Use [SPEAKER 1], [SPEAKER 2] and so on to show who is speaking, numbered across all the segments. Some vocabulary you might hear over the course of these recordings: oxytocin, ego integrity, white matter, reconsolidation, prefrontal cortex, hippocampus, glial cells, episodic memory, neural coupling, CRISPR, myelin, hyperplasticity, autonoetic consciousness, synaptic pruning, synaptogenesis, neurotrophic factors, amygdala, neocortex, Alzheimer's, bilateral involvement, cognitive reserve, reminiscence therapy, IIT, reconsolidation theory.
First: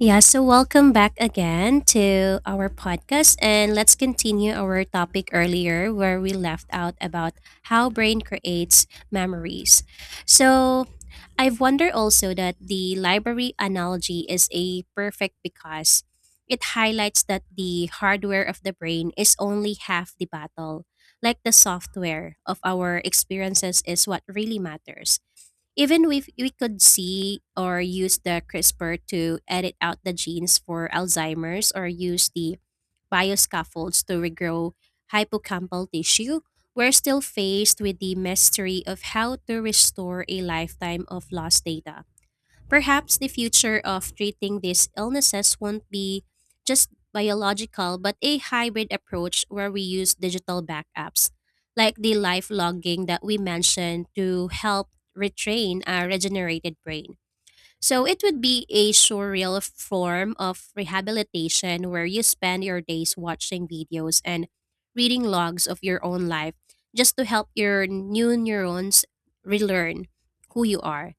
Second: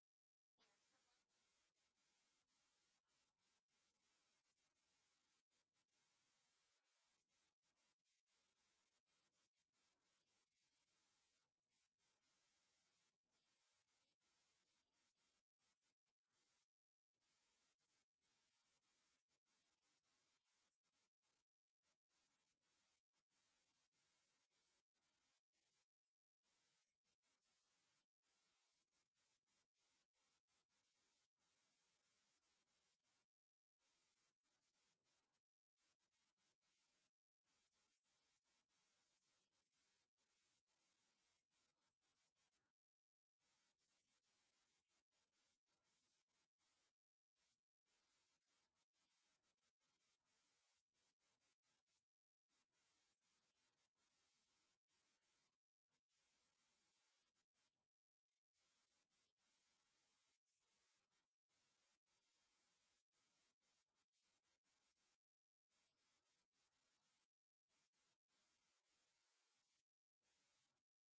[SPEAKER 1] Yeah, so welcome back again to our podcast. And let's continue our topic earlier where we left out about how brain creates memories. So I've wondered also that the library analogy is a perfect because it highlights that the hardware of the brain is only half the battle. Like the software of our experiences is what really matters. Even if we could see or use the CRISPR to edit out the genes for Alzheimer's or use the bioscaffolds to regrow hippocampal tissue, we're still faced with the mystery of how to restore a lifetime of lost data. Perhaps the future of treating these illnesses won't be just biological, but a hybrid approach where we use digital backups, like the life logging that we mentioned, to help retrain our regenerated brain. So it would be a surreal form of rehabilitation where you spend your days watching videos and reading logs of your own life just to help your new neurons relearn who you are.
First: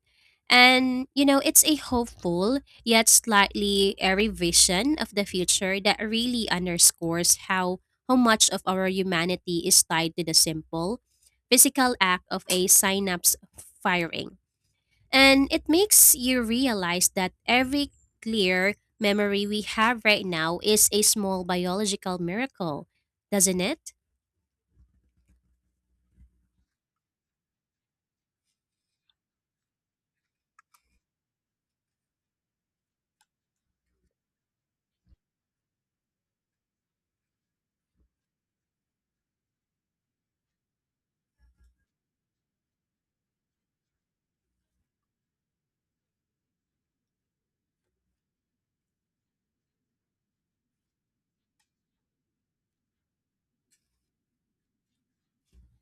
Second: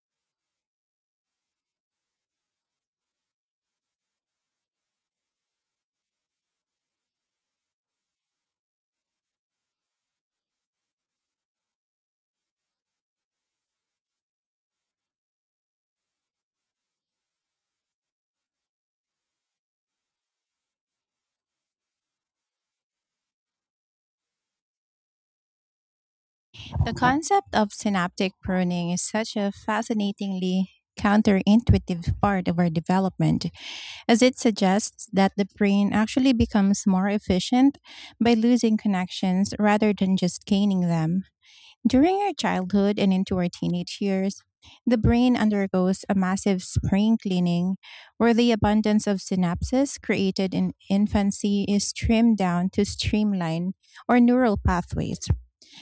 [SPEAKER 1] And, it's a hopeful yet slightly airy vision of the future that really underscores how much of our humanity is tied to the simple physical act of a synapse firing. And it makes you realize that every clear memory we have right now is a small biological miracle, doesn't it?
[SPEAKER 2] The concept of synaptic pruning is such a fascinatingly counterintuitive part of our development, as it suggests that the brain actually becomes more efficient by losing connections rather than just gaining them. During our childhood and into our teenage years, the brain undergoes a massive spring cleaning where the abundance of synapses created in infancy is trimmed down to streamline our neural pathways.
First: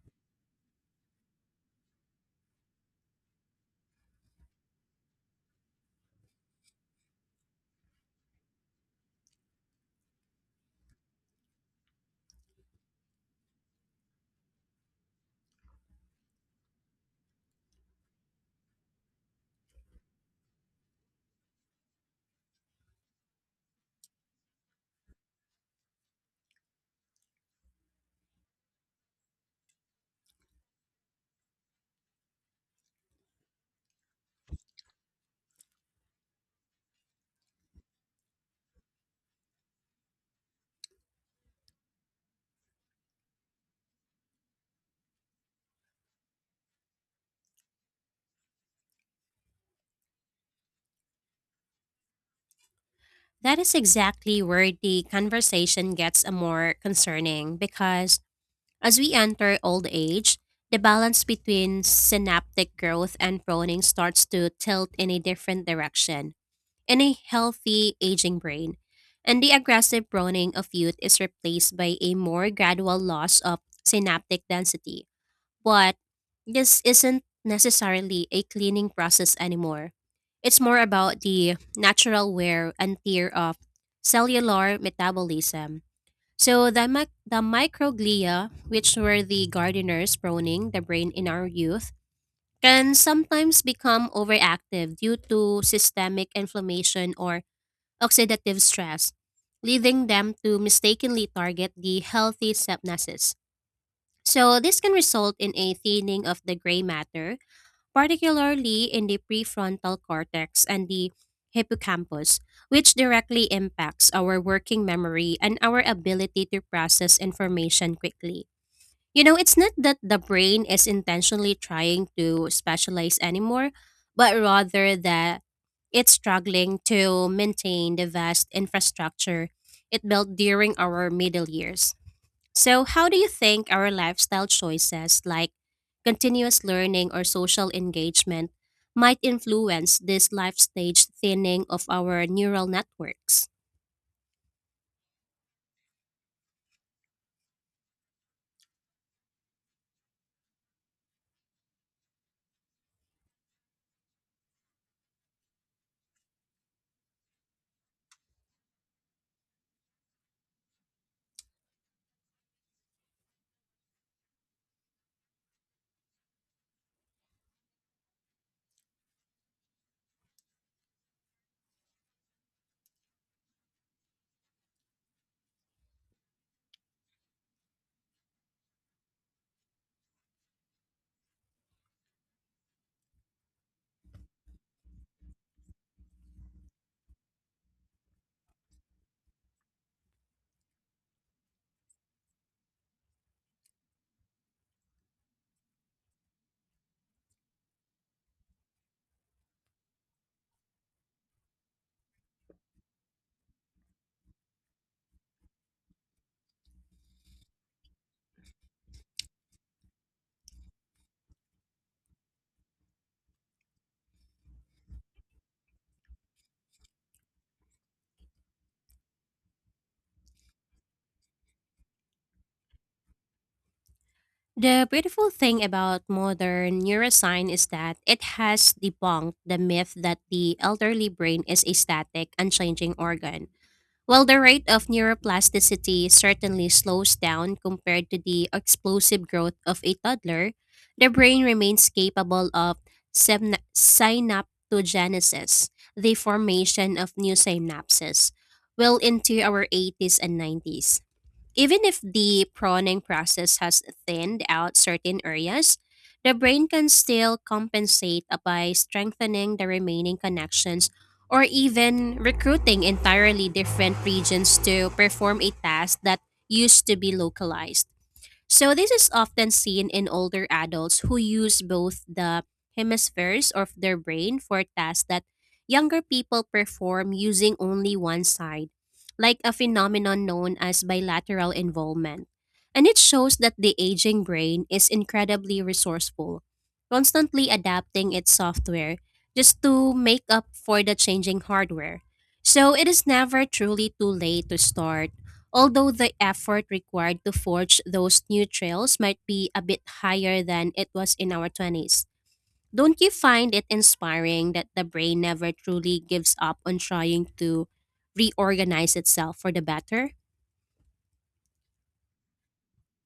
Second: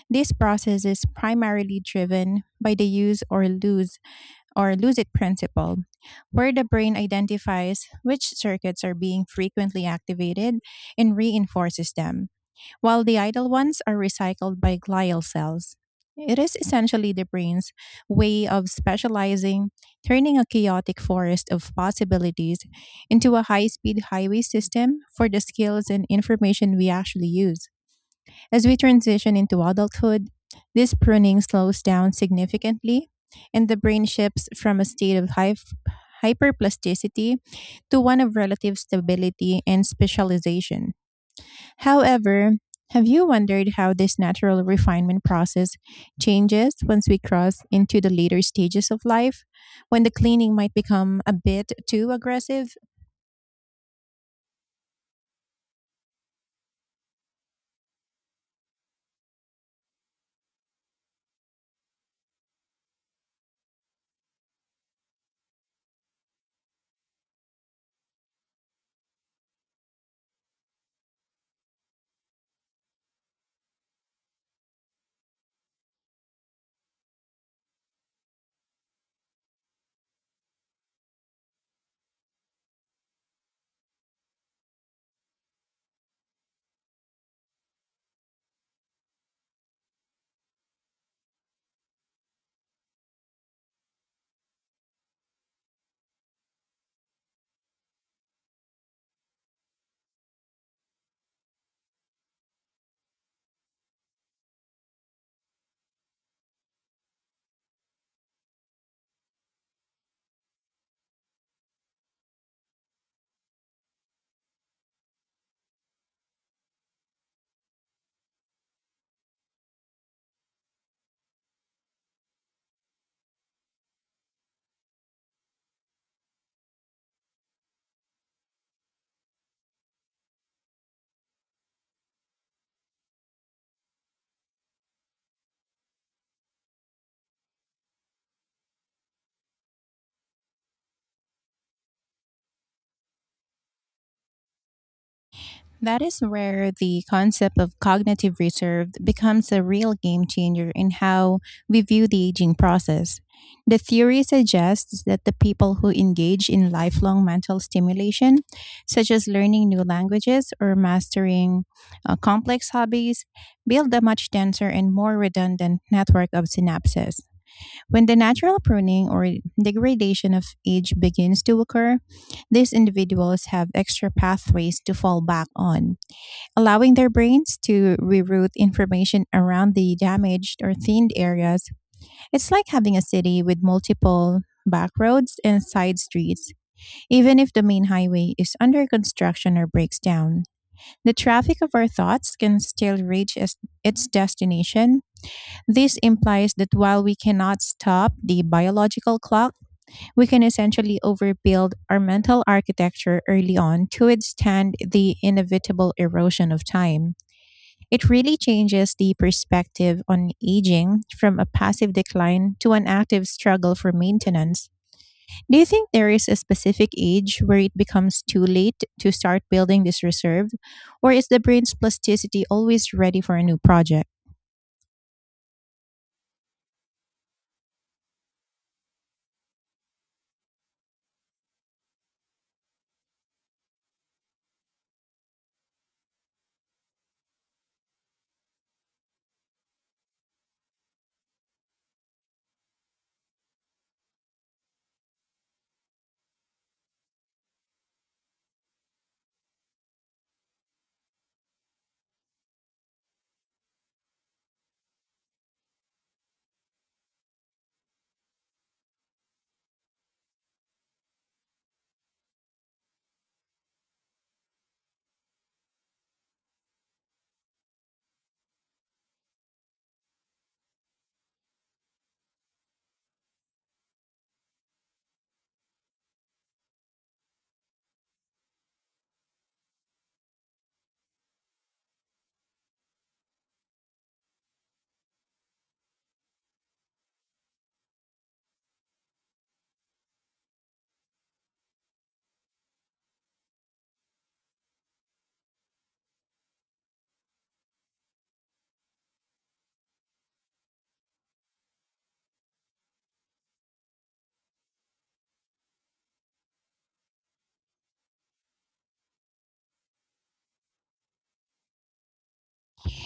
[SPEAKER 2] This process is primarily driven by the use or lose it principle, where the brain identifies which circuits are being frequently activated and reinforces them, while the idle ones are recycled by glial cells. It is essentially the brain's way of specializing, turning a chaotic forest of possibilities into a high speed highway system for the skills and information we actually use. As we transition into adulthood, this pruning slows down significantly, and the brain shifts from a state of hyperplasticity to one of relative stability and specialization. However, have you wondered how this natural refinement process changes once we cross into the later stages of life, when the cleaning might become a bit too aggressive?
[SPEAKER 1] That is exactly where the conversation gets a more concerning, because as we enter old age, the balance between synaptic growth and pruning starts to tilt in a different direction in a healthy aging brain, and the aggressive pruning of youth is replaced by a more gradual loss of synaptic density. But this isn't necessarily a cleaning process anymore. It's more about the natural wear and tear of cellular metabolism. So the microglia, which were the gardeners pruning the brain in our youth, can sometimes become overactive due to systemic inflammation or oxidative stress, leading them to mistakenly target the healthy synapses. So this can result in a thinning of the gray matter, particularly in the prefrontal cortex and the hippocampus, which directly impacts our working memory and our ability to process information quickly. It's not that the brain is intentionally trying to specialize anymore, but rather that it's struggling to maintain the vast infrastructure it built during our middle years. So, how do you think our lifestyle choices, like continuous learning or social engagement, might influence this life stage thinning of our neural networks?
[SPEAKER 2] That is where the concept of cognitive reserve becomes a real game changer in how we view the aging process. The theory suggests that the people who engage in lifelong mental stimulation, such as learning new languages or mastering complex hobbies, build a much denser and more redundant network of synapses. When the natural pruning or degradation of age begins to occur, these individuals have extra pathways to fall back on, allowing their brains to reroute information around the damaged or thinned areas. It's like having a city with multiple back roads and side streets. Even if the main highway is under construction or breaks down, the traffic of our thoughts can still reach its destination. This implies that while we cannot stop the biological clock, we can essentially overbuild our mental architecture early on to withstand the inevitable erosion of time. It really changes the perspective on aging from a passive decline to an active struggle for maintenance. Do you think there is a specific age where it becomes too late to start building this reserve? Or is the brain's plasticity always ready for a new project?
[SPEAKER 1] The beautiful thing about modern neuroscience is that it has debunked the myth that the elderly brain is a static, unchanging organ. While the rate of neuroplasticity certainly slows down compared to the explosive growth of a toddler, the brain remains capable of synaptogenesis, the formation of new synapses, well into our eighties and nineties. Even if the pruning process has thinned out certain areas, the brain can still compensate by strengthening the remaining connections or even recruiting entirely different regions to perform a task that used to be localized. So this is often seen in older adults who use both the hemispheres of their brain for tasks that younger people perform using only one side, like a phenomenon known as bilateral involvement. And it shows that the aging brain is incredibly resourceful, constantly adapting its software just to make up for the changing hardware. So it is never truly too late to start. Although the effort required to forge those new trails might be a bit higher than it was in our 20s, don't you find it inspiring that the brain never truly gives up on trying to reorganize itself for the better?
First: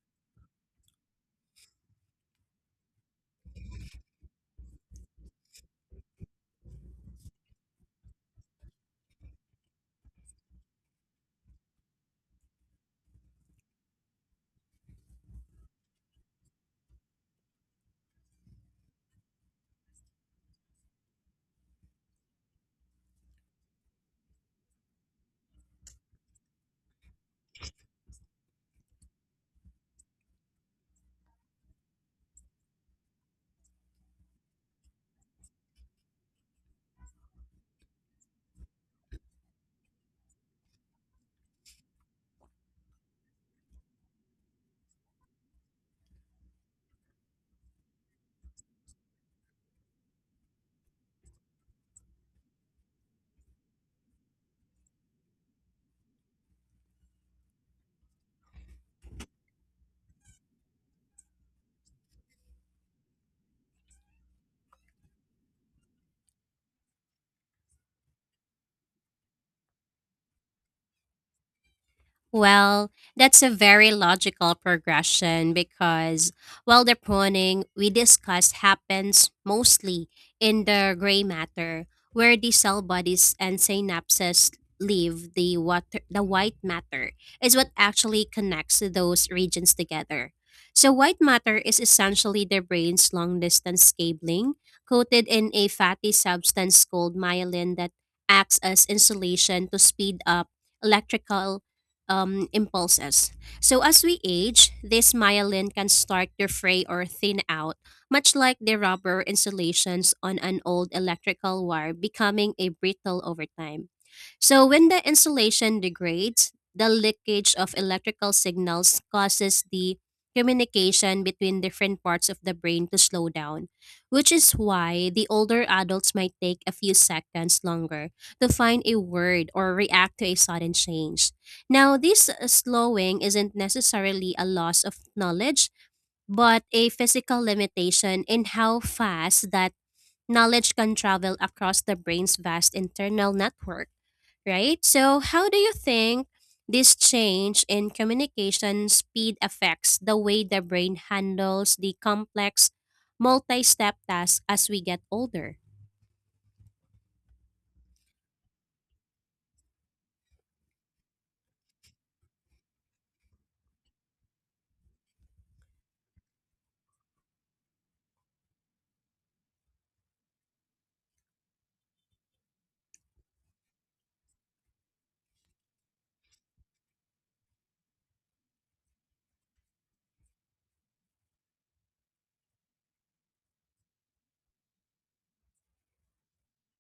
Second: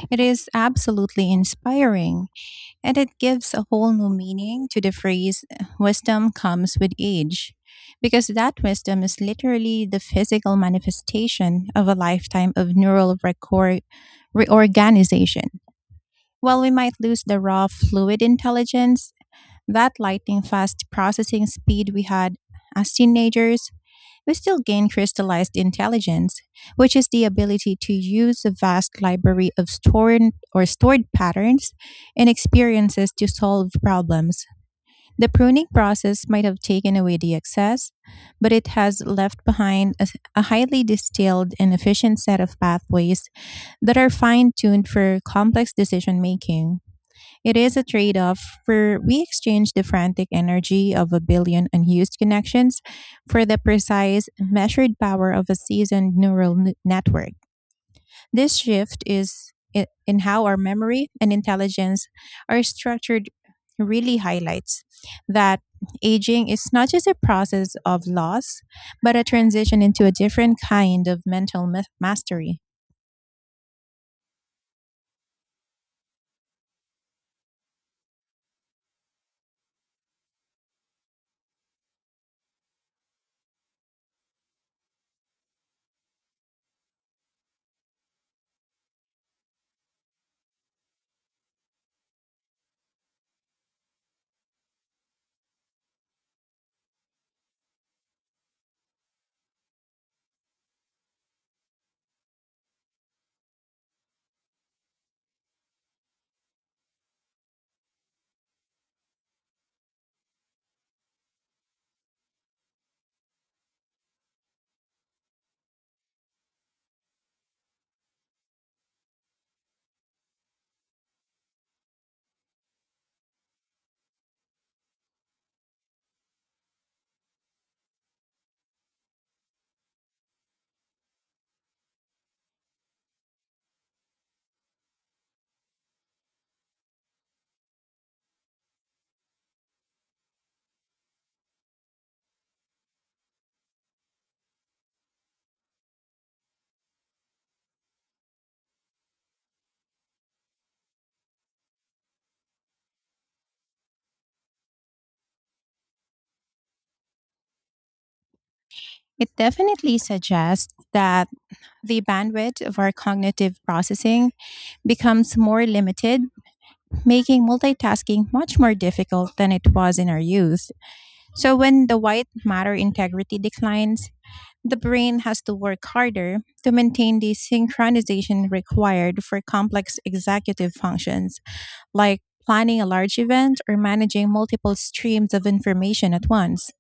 [SPEAKER 2] It is absolutely inspiring, and it gives a whole new meaning to the phrase wisdom comes with age, because that wisdom is literally the physical manifestation of a lifetime of neural record reorganization. While we might lose the raw fluid intelligence, that lightning fast processing speed we had as teenagers, we still gain crystallized intelligence, which is the ability to use a vast library of stored patterns and experiences to solve problems. The pruning process might have taken away the excess, but it has left behind a highly distilled and efficient set of pathways that are fine tuned for complex decision making. It is a trade off, for we exchange the frantic energy of a billion unused connections for the precise, measured power of a seasoned neural network. This shift is in how our memory and intelligence are structured, really highlights that aging is not just a process of loss, but a transition into a different kind of mental mastery.
[SPEAKER 1] Well, that's a very logical progression because, while the pruning we discussed happens mostly in the gray matter, where the cell bodies and synapses leave the water, the white matter is what actually connects those regions together. So, white matter is essentially the brain's long distance cabling coated in a fatty substance called myelin that acts as insulation to speed up electrical impulses. So, as we age, this myelin can start to fray or thin out, much like the rubber insulations on an old electrical wire becoming a brittle over time. So, when the insulation degrades, the leakage of electrical signals causes the communication between different parts of the brain to slow down, which is why the older adults might take a few seconds longer to find a word or react to a sudden change. Now, this slowing isn't necessarily a loss of knowledge, but a physical limitation in how fast that knowledge can travel across the brain's vast internal network, right? So, how do you think this change in communication speed affects the way the brain handles the complex multi step tasks as we get older?
[SPEAKER 2] It definitely suggests that the bandwidth of our cognitive processing becomes more limited, making multitasking much more difficult than it was in our youth. So, when the white matter integrity declines, the brain has to work harder to maintain the synchronization required for complex executive functions like planning a large event or managing multiple streams of information at once.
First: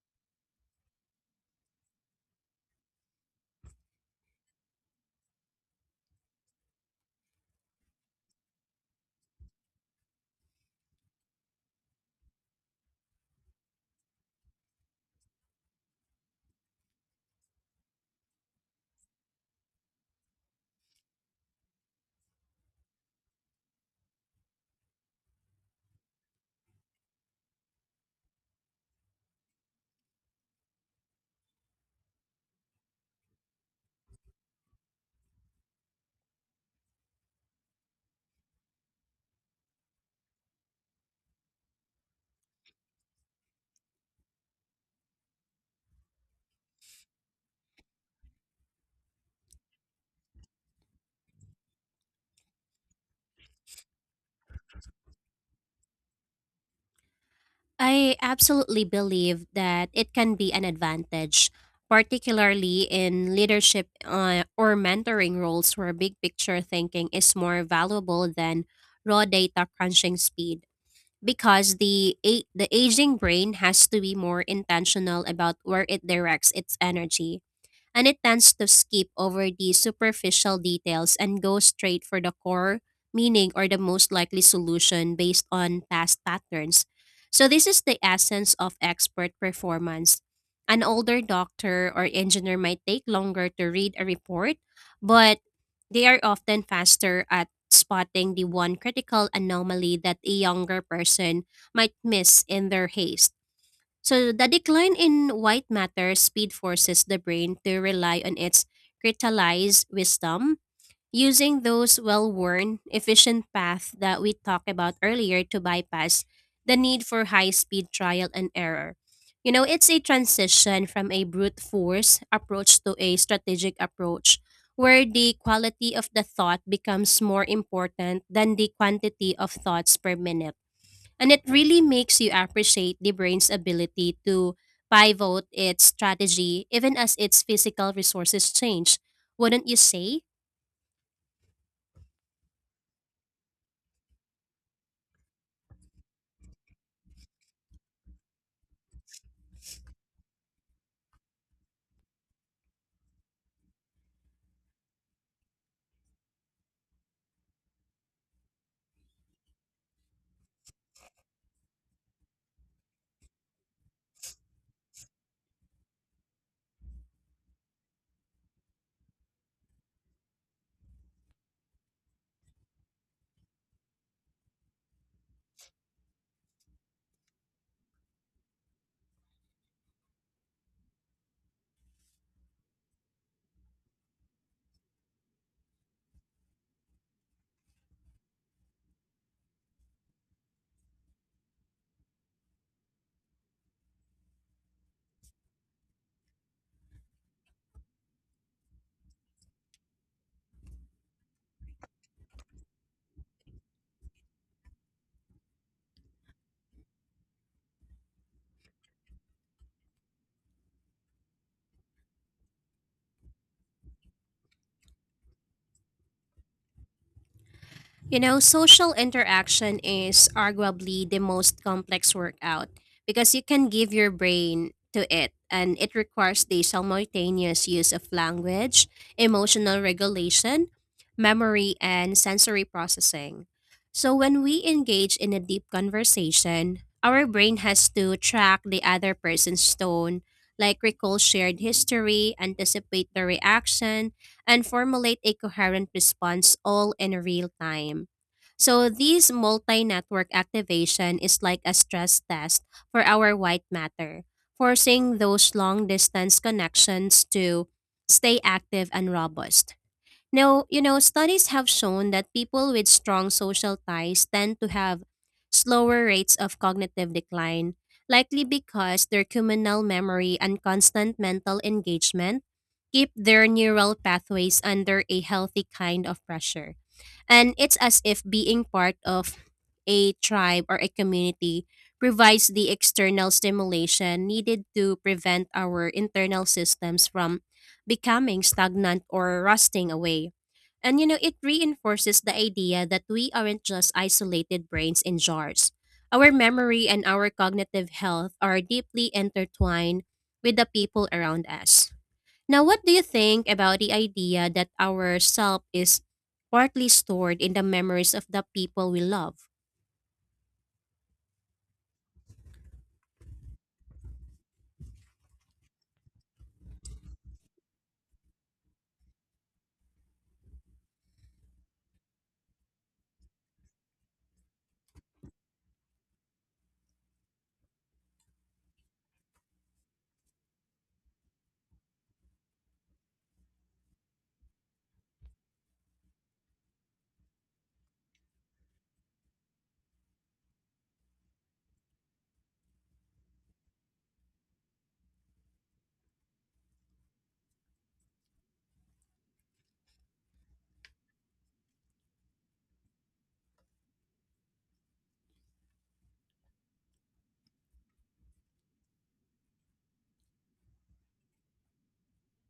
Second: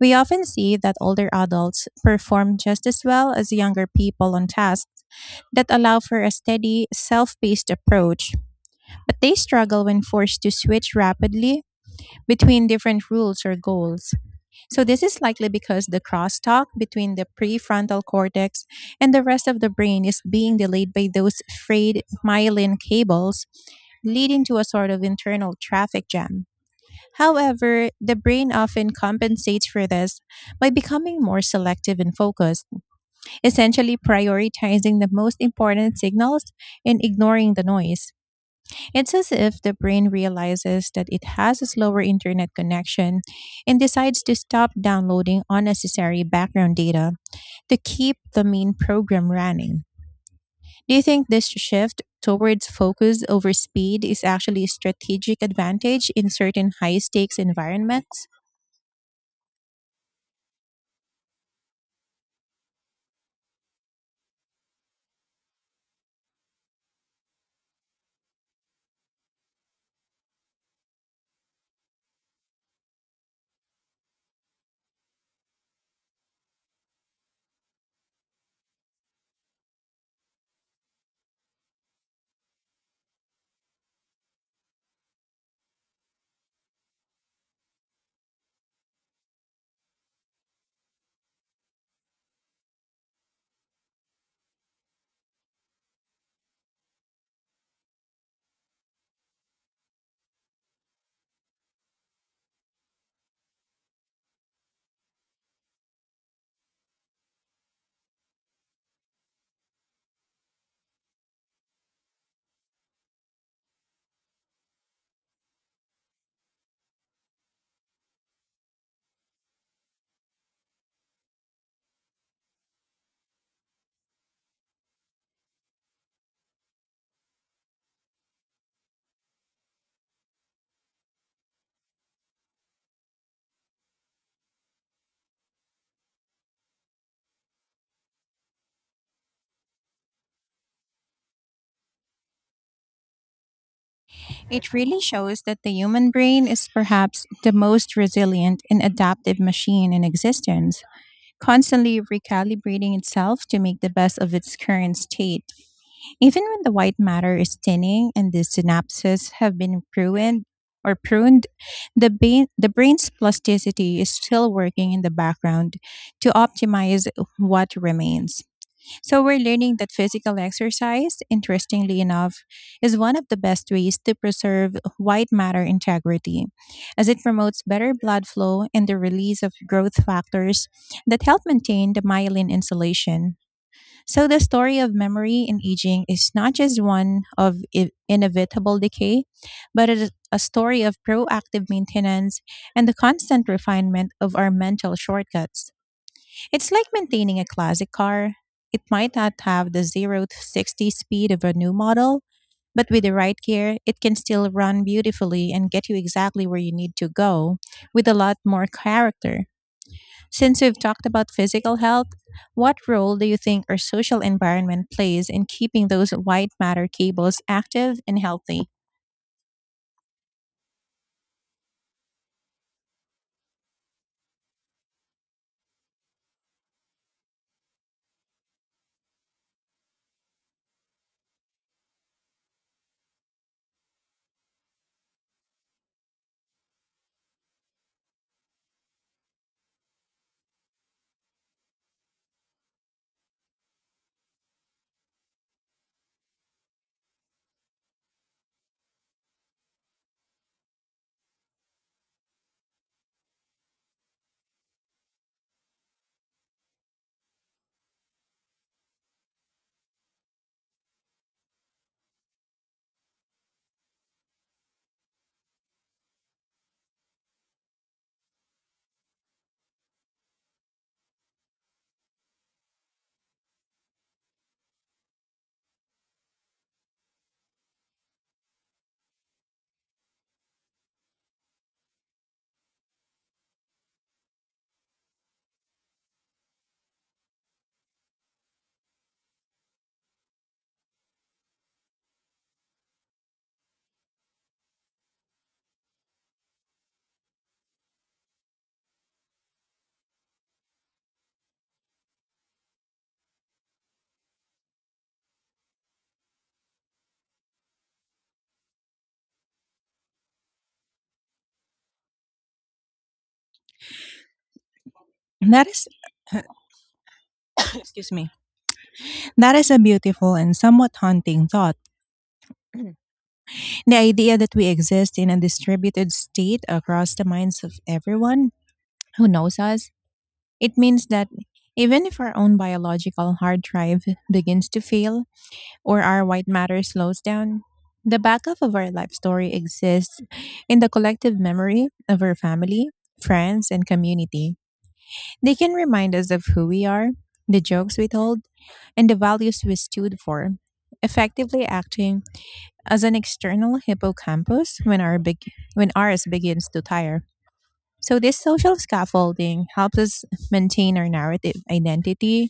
[SPEAKER 2] We often see that older adults perform just as well as younger people on tasks that allow for a steady, self paced approach, but they struggle when forced to switch rapidly between different rules or goals. So, this is likely because the crosstalk between the prefrontal cortex and the rest of the brain is being delayed by those frayed myelin cables, leading to a sort of internal traffic jam. However, the brain often compensates for this by becoming more selective and focused, essentially prioritizing the most important signals and ignoring the noise. It's as if the brain realizes that it has a slower internet connection and decides to stop downloading unnecessary background data to keep the main program running. Do you think this shift towards focus over speed is actually a strategic advantage in certain high stakes
[SPEAKER 1] I
[SPEAKER 2] environments?
[SPEAKER 1] absolutely believe that it can be an advantage, particularly in leadership or mentoring roles where big picture thinking is more valuable than raw data crunching speed. Because the aging brain has to be more intentional about where it directs its energy, and it tends to skip over the superficial details and go straight for the core meaning or the most likely solution based on past patterns. So, this is the essence of expert performance. An older doctor or engineer might take longer to read a report, but they are often faster at spotting the one critical anomaly that a younger person might miss in their haste. So the decline in white matter speed forces the brain to rely on its crystallized wisdom, using those well-worn, efficient paths that we talked about earlier to bypass the need for high-speed trial and error. It's a transition from a brute force approach to a strategic approach where the quality of the thought becomes more important than the quantity of thoughts per minute. And it really makes you appreciate the brain's ability to pivot its strategy even as its physical resources change. Wouldn't you say?
[SPEAKER 2] It really shows that the human brain is perhaps the most resilient and adaptive machine in existence, constantly recalibrating itself to make the best of its current state. Even when the white matter is thinning and the synapses have been pruned, the brain's plasticity is still working in the background to optimize what remains. So we're learning that physical exercise, interestingly enough, is one of the best ways to preserve white matter integrity, as it promotes better blood flow and the release of growth factors that help maintain the myelin insulation. So the story of memory in aging is not just one of inevitable decay, but it is a story of proactive maintenance and the constant refinement of our mental shortcuts. It's like maintaining a classic car. It might not have the 0 to 60 speed of a new model, but with the right care, it can still run beautifully and get you exactly where you need to go with a lot more character. Since we've talked about physical health, what role do you think our social environment plays in keeping those white matter cables active and
[SPEAKER 1] You know,
[SPEAKER 2] healthy?
[SPEAKER 1] social interaction is arguably the most complex workout because you can give your brain to it, and it requires the simultaneous use of language, emotional regulation, memory, and sensory processing. So, when we engage in a deep conversation, our brain has to track the other person's tone, like recall shared history, anticipate the reaction, and formulate a coherent response all in real time. So this multi-network activation is like a stress test for our white matter, forcing those long distance connections to stay active and robust. Now, studies have shown that people with strong social ties tend to have slower rates of cognitive decline, likely because their communal memory and constant mental engagement keep their neural pathways under a healthy kind of pressure. And it's as if being part of a tribe or a community provides the external stimulation needed to prevent our internal systems from becoming stagnant or rusting away. And it reinforces the idea that we aren't just isolated brains in jars. Our memory and our cognitive health are deeply intertwined with the people around us. Now, what do you think about the idea that our self is partly stored in the memories of the people we love?
[SPEAKER 2] That is, excuse me, that is a beautiful and somewhat haunting thought. The idea that we exist in a distributed state across the minds of everyone who knows us, it means that even if our own biological hard drive begins to fail, or our white matter slows down, the backup of our life story exists in the collective memory of our family, friends, and community. They can remind us of who we are, the jokes we told, and the values we stood for, effectively acting as an external hippocampus when our big, when ours begins to tire. So, this social scaffolding helps us maintain our narrative identity,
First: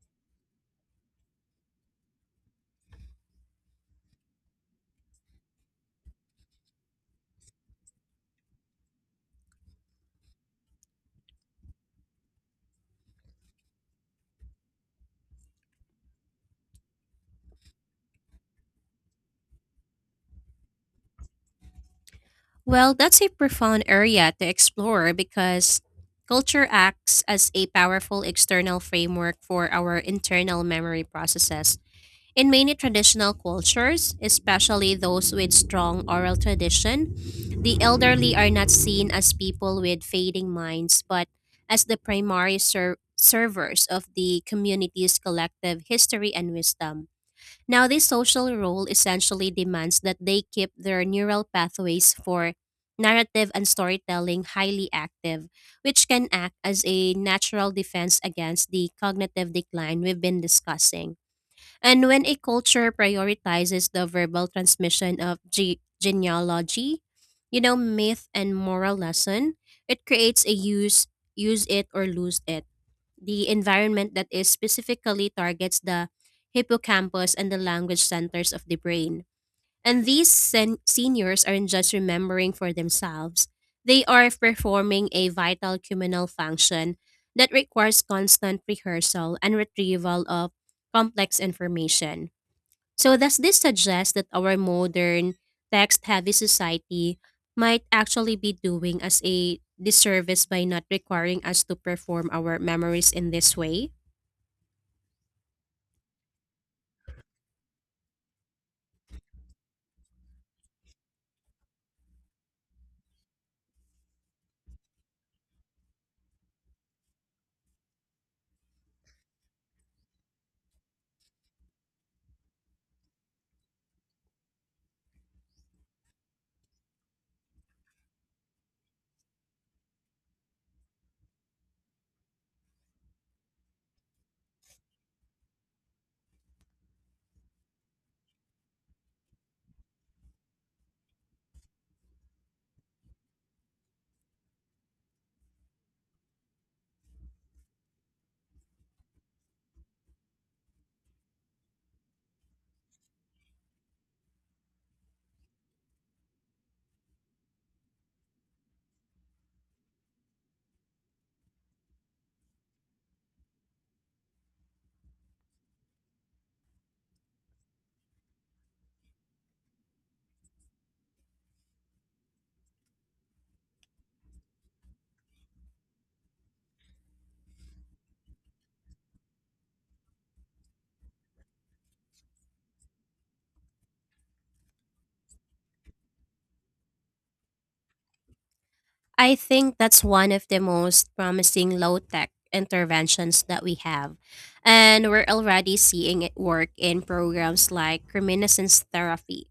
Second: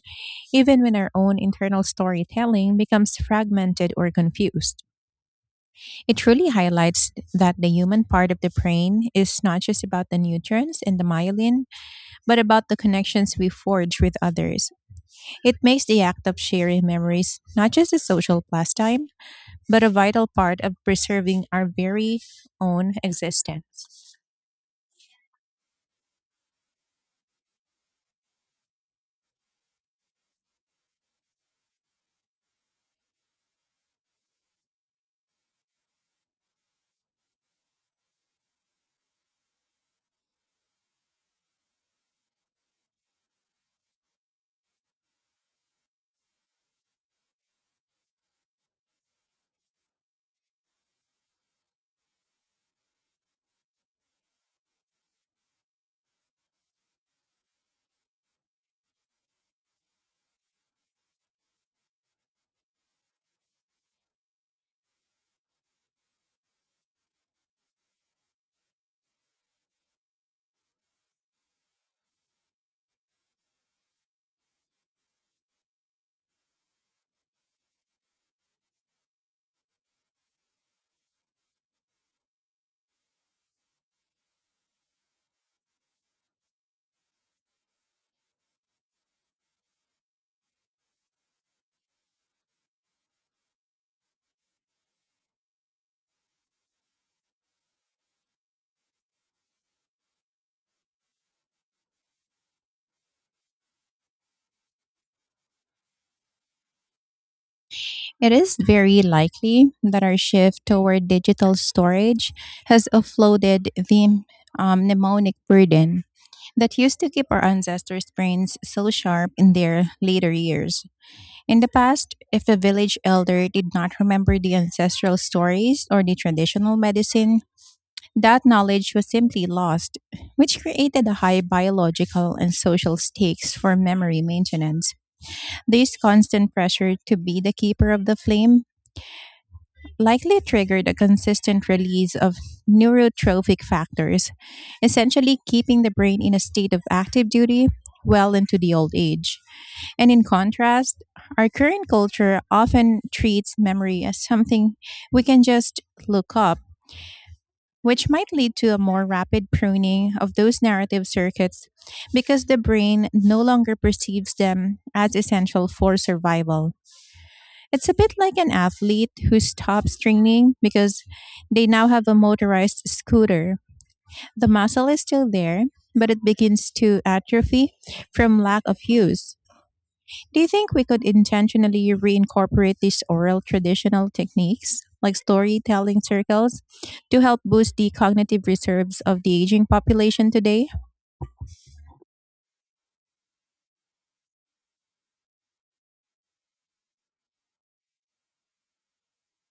[SPEAKER 2] even when our own internal storytelling becomes fragmented or confused. It truly highlights that the human part of the brain is not just about the nutrients and the myelin, but about the connections we forge with others. It makes the act of sharing memories not just a social pastime, but a vital part of preserving our very own
[SPEAKER 1] Well, that's a profound
[SPEAKER 2] existence.
[SPEAKER 1] area to explore because culture acts as a powerful external framework for our internal memory processes. In many traditional cultures, especially those with strong oral tradition, the elderly are not seen as people with fading minds, but as the primary servers of the community's collective history and wisdom. Now, this social role essentially demands that they keep their neural pathways for narrative and storytelling highly active, which can act as a natural defense against the cognitive decline we've been discussing. And when a culture prioritizes the verbal transmission of genealogy, myth and moral lesson, it creates a use it or lose it. The environment that is specifically targets the hippocampus and the language centers of the brain. And these seniors aren't just remembering for themselves. They are performing a vital communal function that requires constant rehearsal and retrieval of complex information. So, does this suggest that our modern text heavy society might actually be doing us a disservice by not requiring us to perform our memories in this way?
[SPEAKER 2] It is very likely that our shift toward digital storage has offloaded the mnemonic burden that used to keep our ancestors' brains so sharp in their later years. In the past, if a village elder did not remember the ancestral stories or the traditional medicine, that knowledge was simply lost, which created a high biological and social stakes for memory maintenance. This constant pressure to be the keeper of the flame likely triggered a consistent release of neurotrophic factors, essentially keeping the brain in a state of active duty well into the old age. And in contrast, our current culture often treats memory as something we can just look up, which might lead to a more rapid pruning of those narrative circuits because the brain no longer perceives them as essential for survival. It's a bit like an athlete who stops training because they now have a motorized scooter. The muscle is still there, but it begins to atrophy from lack of use. Do you think we could intentionally reincorporate these oral traditional techniques, like storytelling circles, to help boost the cognitive reserves of
[SPEAKER 1] I
[SPEAKER 2] the aging
[SPEAKER 1] think that's
[SPEAKER 2] population
[SPEAKER 1] one of the
[SPEAKER 2] today?
[SPEAKER 1] most promising low tech interventions that we have. And we're already seeing it work in programs like reminiscence therapy.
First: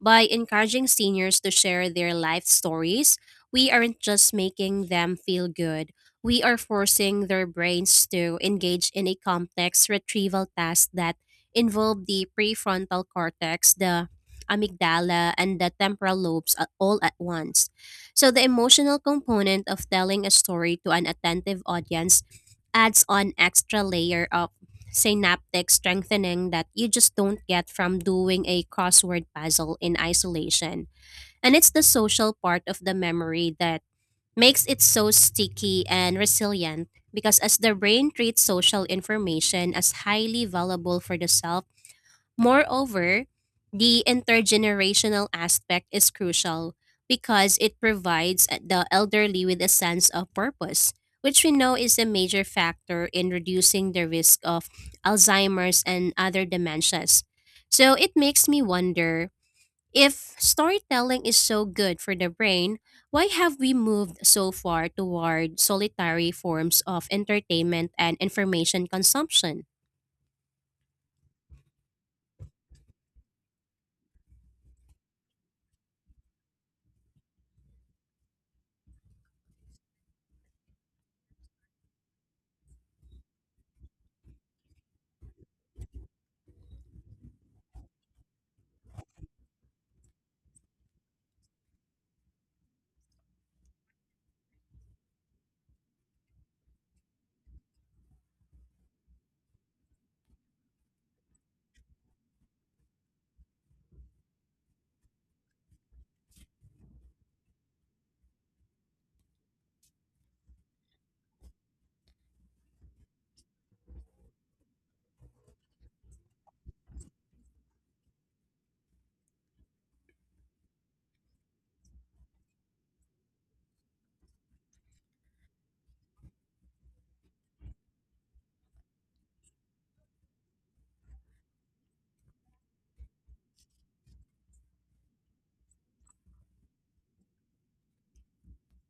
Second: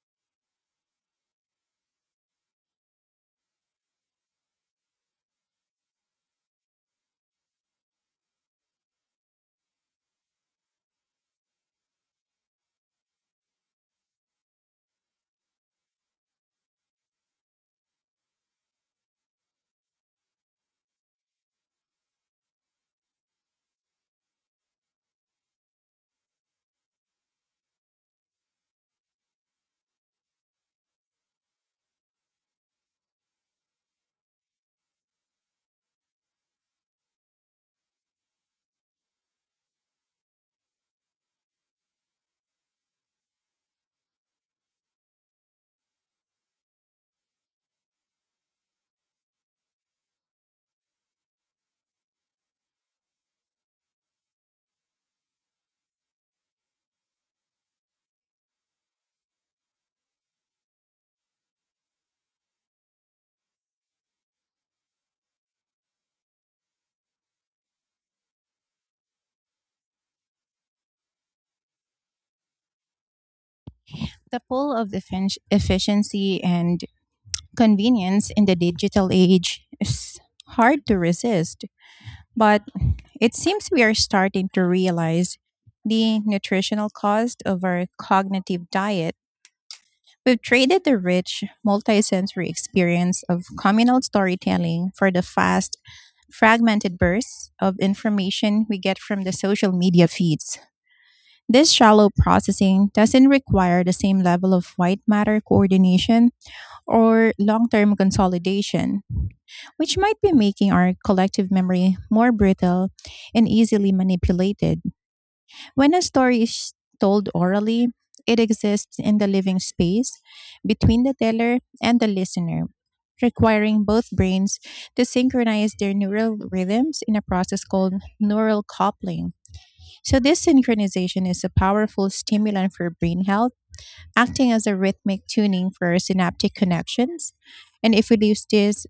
[SPEAKER 1] By encouraging seniors to share their life stories, we aren't just making them feel good, we are forcing their brains to engage in a complex retrieval task that involve the prefrontal cortex, the amygdala, and the temporal lobes all at once. So the emotional component of telling a story to an attentive audience adds on extra layer of synaptic strengthening that you just don't get from doing a crossword puzzle in isolation. And it's the social part of the memory that makes it so sticky and resilient because as the brain treats social information as highly valuable for the self. Moreover, the intergenerational aspect is crucial because it provides the elderly with a sense of purpose, which we know is a major factor in reducing the risk of Alzheimer's and other dementias. So it makes me wonder, if storytelling is so good for the brain, why have we moved so far toward solitary forms of entertainment and information consumption?
[SPEAKER 2] The pull of efficiency and convenience in the digital age is hard to resist, but it seems we are starting to realize the nutritional cost of our cognitive diet. We've traded the rich, multisensory experience of communal storytelling for the fast, fragmented bursts of information we get from the social media feeds. This shallow processing doesn't require the same level of white matter coordination or long term consolidation, which might be making our collective memory more brittle and easily manipulated. When a story is told orally, it exists in the living space between the teller and the listener, requiring both brains to synchronize their neural rhythms in a process called neural coupling. So, this synchronization is a powerful stimulant for brain health, acting as a rhythmic tuning for synaptic connections. And if we lose this,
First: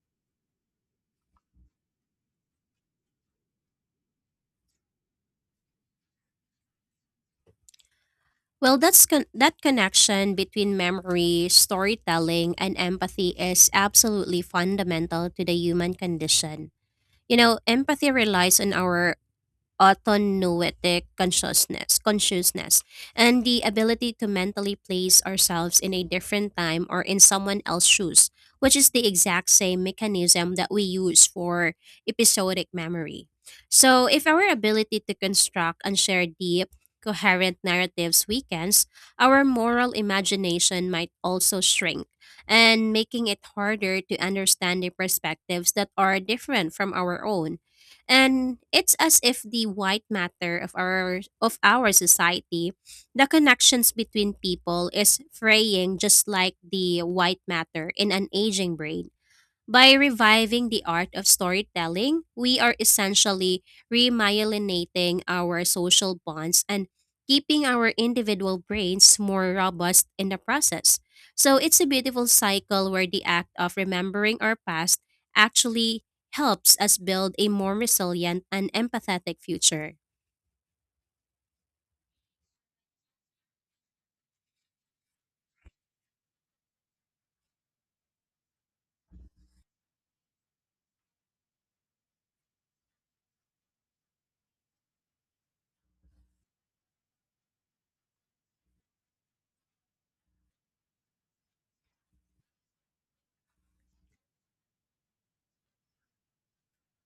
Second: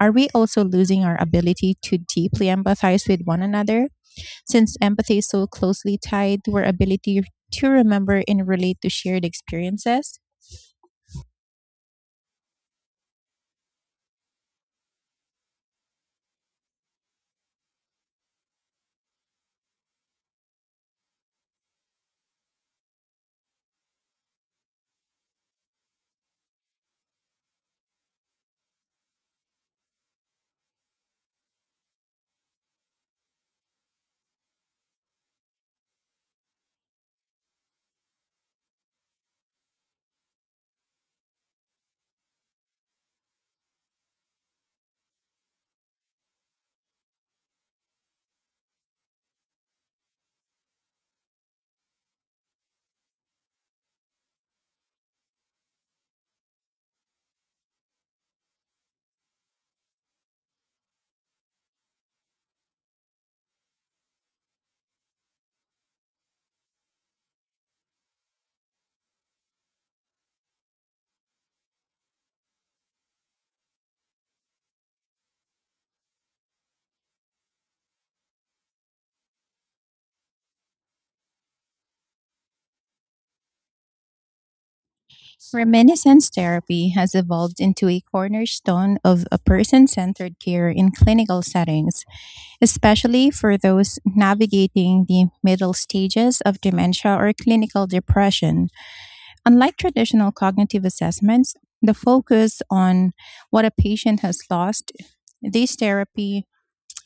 [SPEAKER 2] are we also losing our ability to deeply empathize with one another? Since empathy is so closely tied to our ability to remember and relate
[SPEAKER 1] Well,
[SPEAKER 2] to shared
[SPEAKER 1] that
[SPEAKER 2] experiences.
[SPEAKER 1] connection between memory, storytelling, and empathy is absolutely fundamental to the human condition. You know, empathy relies on our autonoetic consciousness and the ability to mentally place ourselves in a different time or in someone else's shoes, which is the exact same mechanism that we use for episodic memory. So if our ability to construct and share deep, coherent narratives weakens, our moral imagination might also shrink, and making it harder to understand the perspectives that are different from our own. And it's as if the white matter of our society, the connections between people, is fraying just like the white matter in an aging brain. By reviving the art of storytelling, we are essentially remyelinating our social bonds and keeping our individual brains more robust in the process. So it's a beautiful cycle where the act of remembering our past actually helps us build a more resilient and empathetic future.
[SPEAKER 2] Reminiscence therapy has evolved into a cornerstone of a person centered care in clinical settings, especially for those navigating the middle stages of dementia or clinical depression. Unlike traditional cognitive assessments, the focus on what a patient has lost, this therapy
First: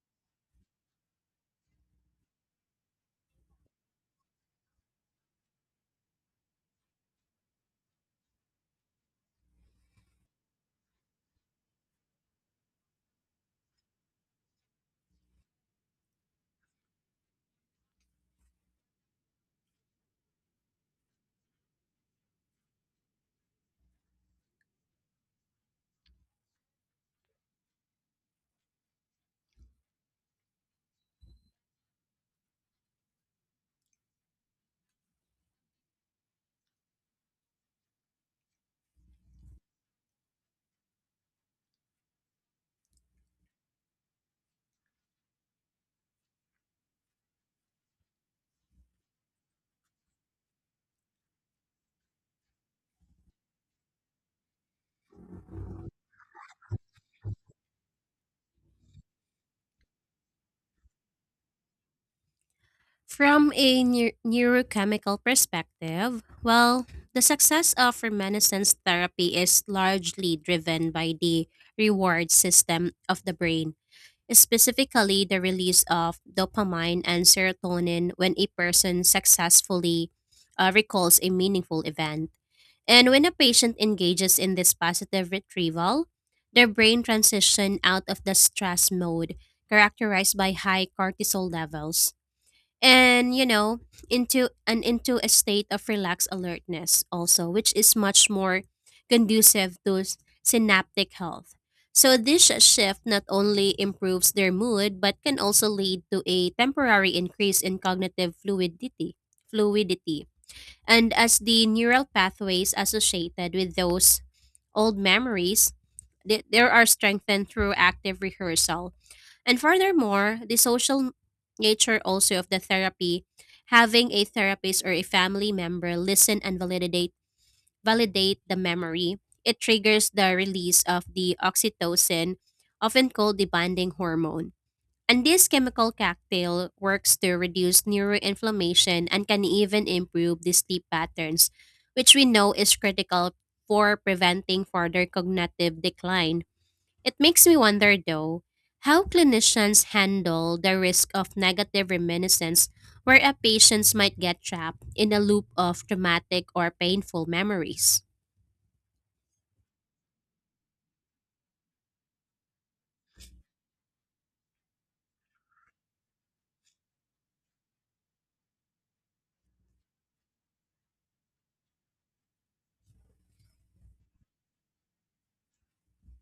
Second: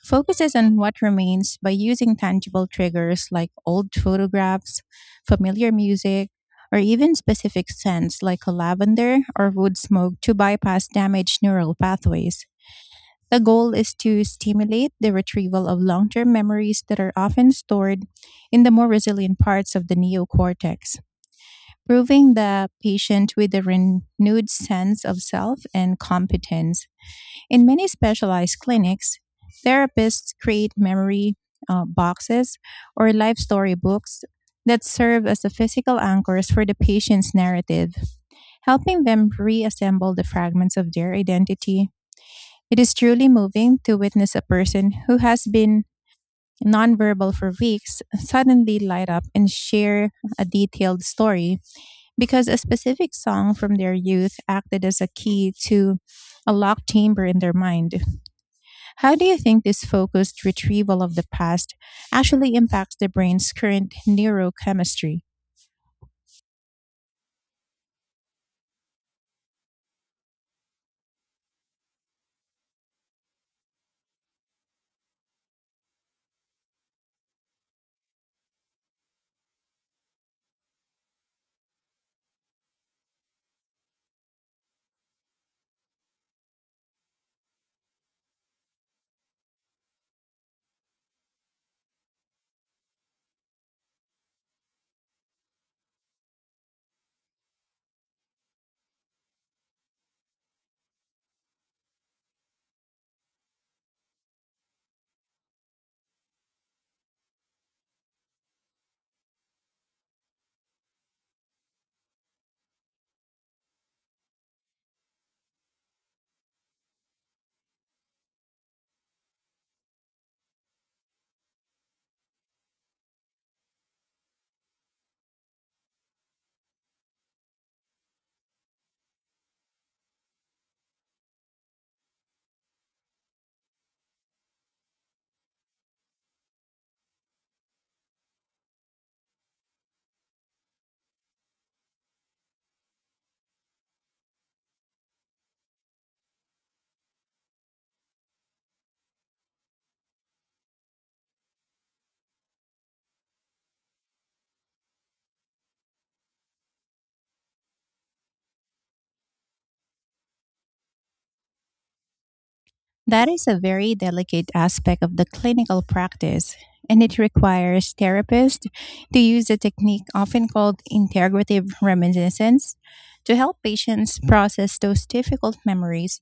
[SPEAKER 2] focuses on what remains by using tangible triggers like old photographs, familiar music, or even specific scents like a lavender or wood smoke to bypass damaged neural pathways. The goal is to stimulate the retrieval of long term memories that are often stored in the more resilient parts of the neocortex, proving the patient with a renewed sense of self and competence. In many specialized clinics, therapists create memory boxes or life story books that serve as the physical anchors for the patient's narrative, helping them reassemble the fragments of their identity. It is truly moving to witness a person who has been nonverbal for weeks suddenly light up and share a detailed story because a specific song from their youth acted as a key to a locked chamber in their mind. How do you think this focused retrieval of the past actually impacts the brain's
[SPEAKER 1] From a
[SPEAKER 2] current neurochemistry?
[SPEAKER 1] neurochemical perspective, well, the success of reminiscence therapy is largely driven by the reward system of the brain, specifically the release of dopamine and serotonin when a person successfully recalls a meaningful event. And when a patient engages in this positive retrieval, their brain transition out of the stress mode, characterized by high cortisol levels, and you know, into a state of relaxed alertness, also, which is much more conducive to synaptic health. So this shift not only improves their mood but can also lead to a temporary increase in cognitive fluidity, and as the neural pathways associated with those old memories there are strengthened through active rehearsal. And furthermore, the social nature also of the therapy, having a therapist or a family member listen and validate the memory, it triggers the release of the oxytocin, often called the bonding hormone. And this chemical cocktail works to reduce neuroinflammation and can even improve the sleep patterns, which we know is critical for preventing further cognitive decline. It makes me wonder, though, how clinicians handle the risk of negative reminiscence where a patient might get trapped in a loop of traumatic or painful memories.
[SPEAKER 2] That is a very delicate aspect of the clinical practice, and it requires therapists to use a technique often called integrative reminiscence to help patients process those difficult memories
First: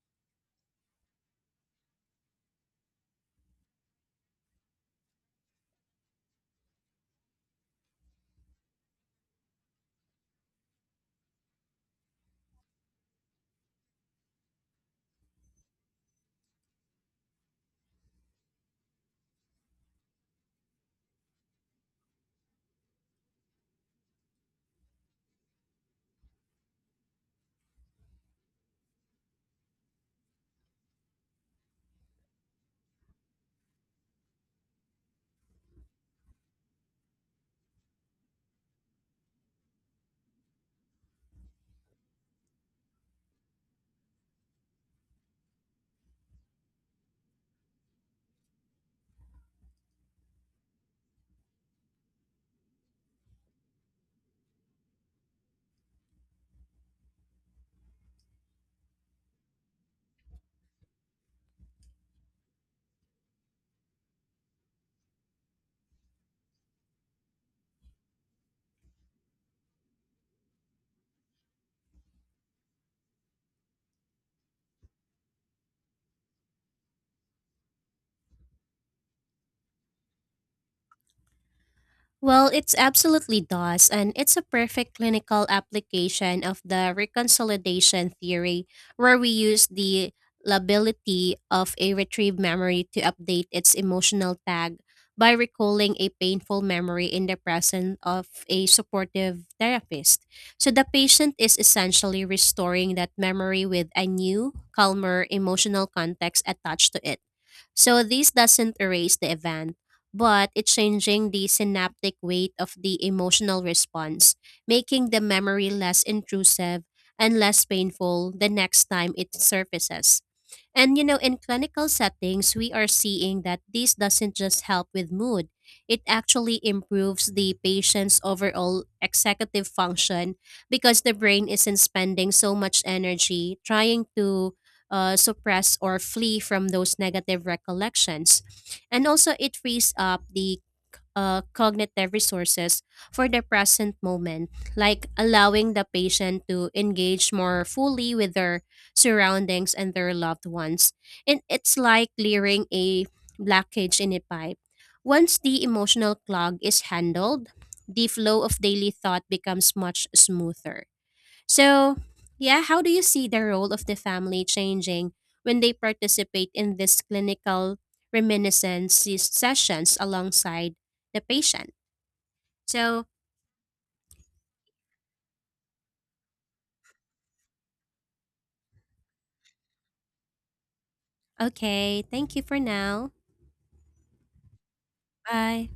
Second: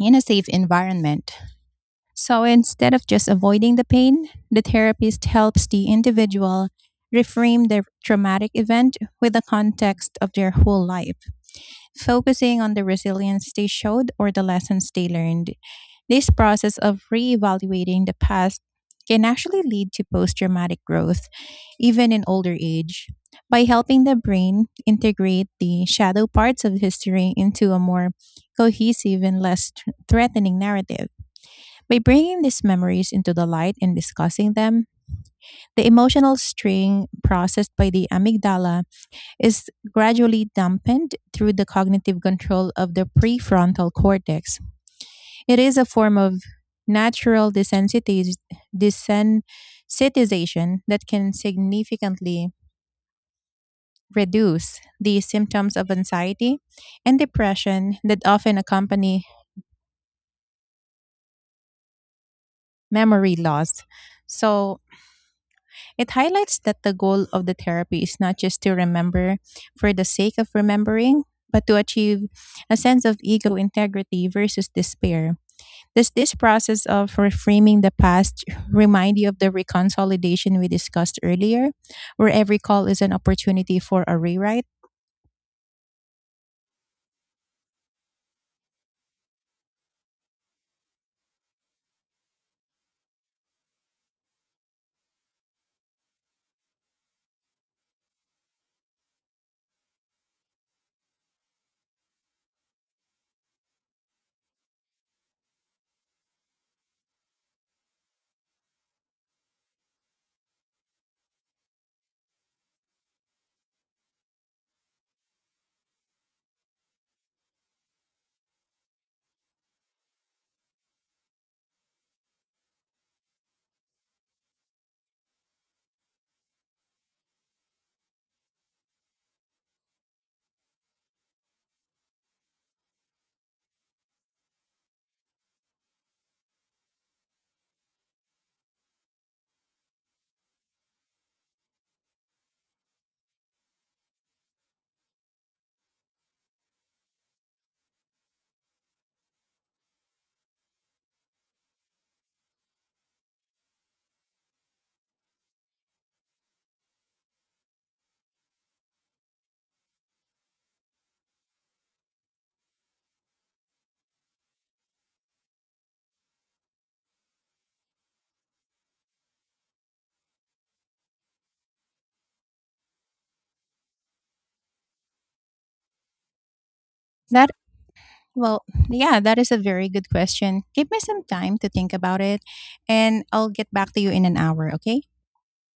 [SPEAKER 2] in a safe environment. So instead of just avoiding the pain, the therapist helps the individual reframe their traumatic event with the context of their whole life, focusing on the resilience they showed or the lessons they learned. This process of reevaluating the past can actually lead to post traumatic growth, even in older age. By helping the brain integrate the shadow parts of history into a more cohesive and less threatening narrative, by bringing these memories into the light and discussing them, the emotional string processed by the amygdala is gradually dampened through the cognitive control of the prefrontal cortex. It is a form of natural desensitization that can significantly reduce the symptoms of anxiety and depression that often accompany memory loss. So, it highlights that the goal of the therapy is not just to remember for the sake of remembering, but to achieve a sense of ego integrity versus despair. Does this process of reframing the past remind you of the reconsolidation we discussed earlier, where
[SPEAKER 1] Well,
[SPEAKER 2] every
[SPEAKER 1] it
[SPEAKER 2] call is an
[SPEAKER 1] absolutely
[SPEAKER 2] opportunity
[SPEAKER 1] does,
[SPEAKER 2] for
[SPEAKER 1] and
[SPEAKER 2] a
[SPEAKER 1] it's a
[SPEAKER 2] rewrite?
[SPEAKER 1] perfect clinical application of the reconsolidation theory, where we use the lability of a retrieved memory to update its emotional tag by recalling a painful memory in the presence of a supportive therapist. So the patient is essentially restoring that memory with a new, calmer emotional context attached to it. So this doesn't erase the event, but it's changing the synaptic weight of the emotional response, making the memory less intrusive and less painful the next time it surfaces. And you know, in clinical settings, we are seeing that this doesn't just help with mood, it actually improves the patient's overall executive function because the brain isn't spending so much energy trying to suppress or flee from those negative recollections. And also, it frees up the cognitive resources for the present moment, like allowing the patient to engage more fully with their surroundings and their loved ones. And it's like clearing a blockage in a pipe. Once the emotional clog is handled, the flow of daily thought becomes much smoother. So, yeah, how do you see the role of the family changing when they participate in these clinical reminiscence sessions alongside the patient? So,
[SPEAKER 2] That well, yeah, that is a very good question. Give me some time to think
[SPEAKER 1] okay,
[SPEAKER 2] about
[SPEAKER 1] thank
[SPEAKER 2] it,
[SPEAKER 1] you for now.
[SPEAKER 2] and I'll get back to you in an hour, okay?
[SPEAKER 1] Bye.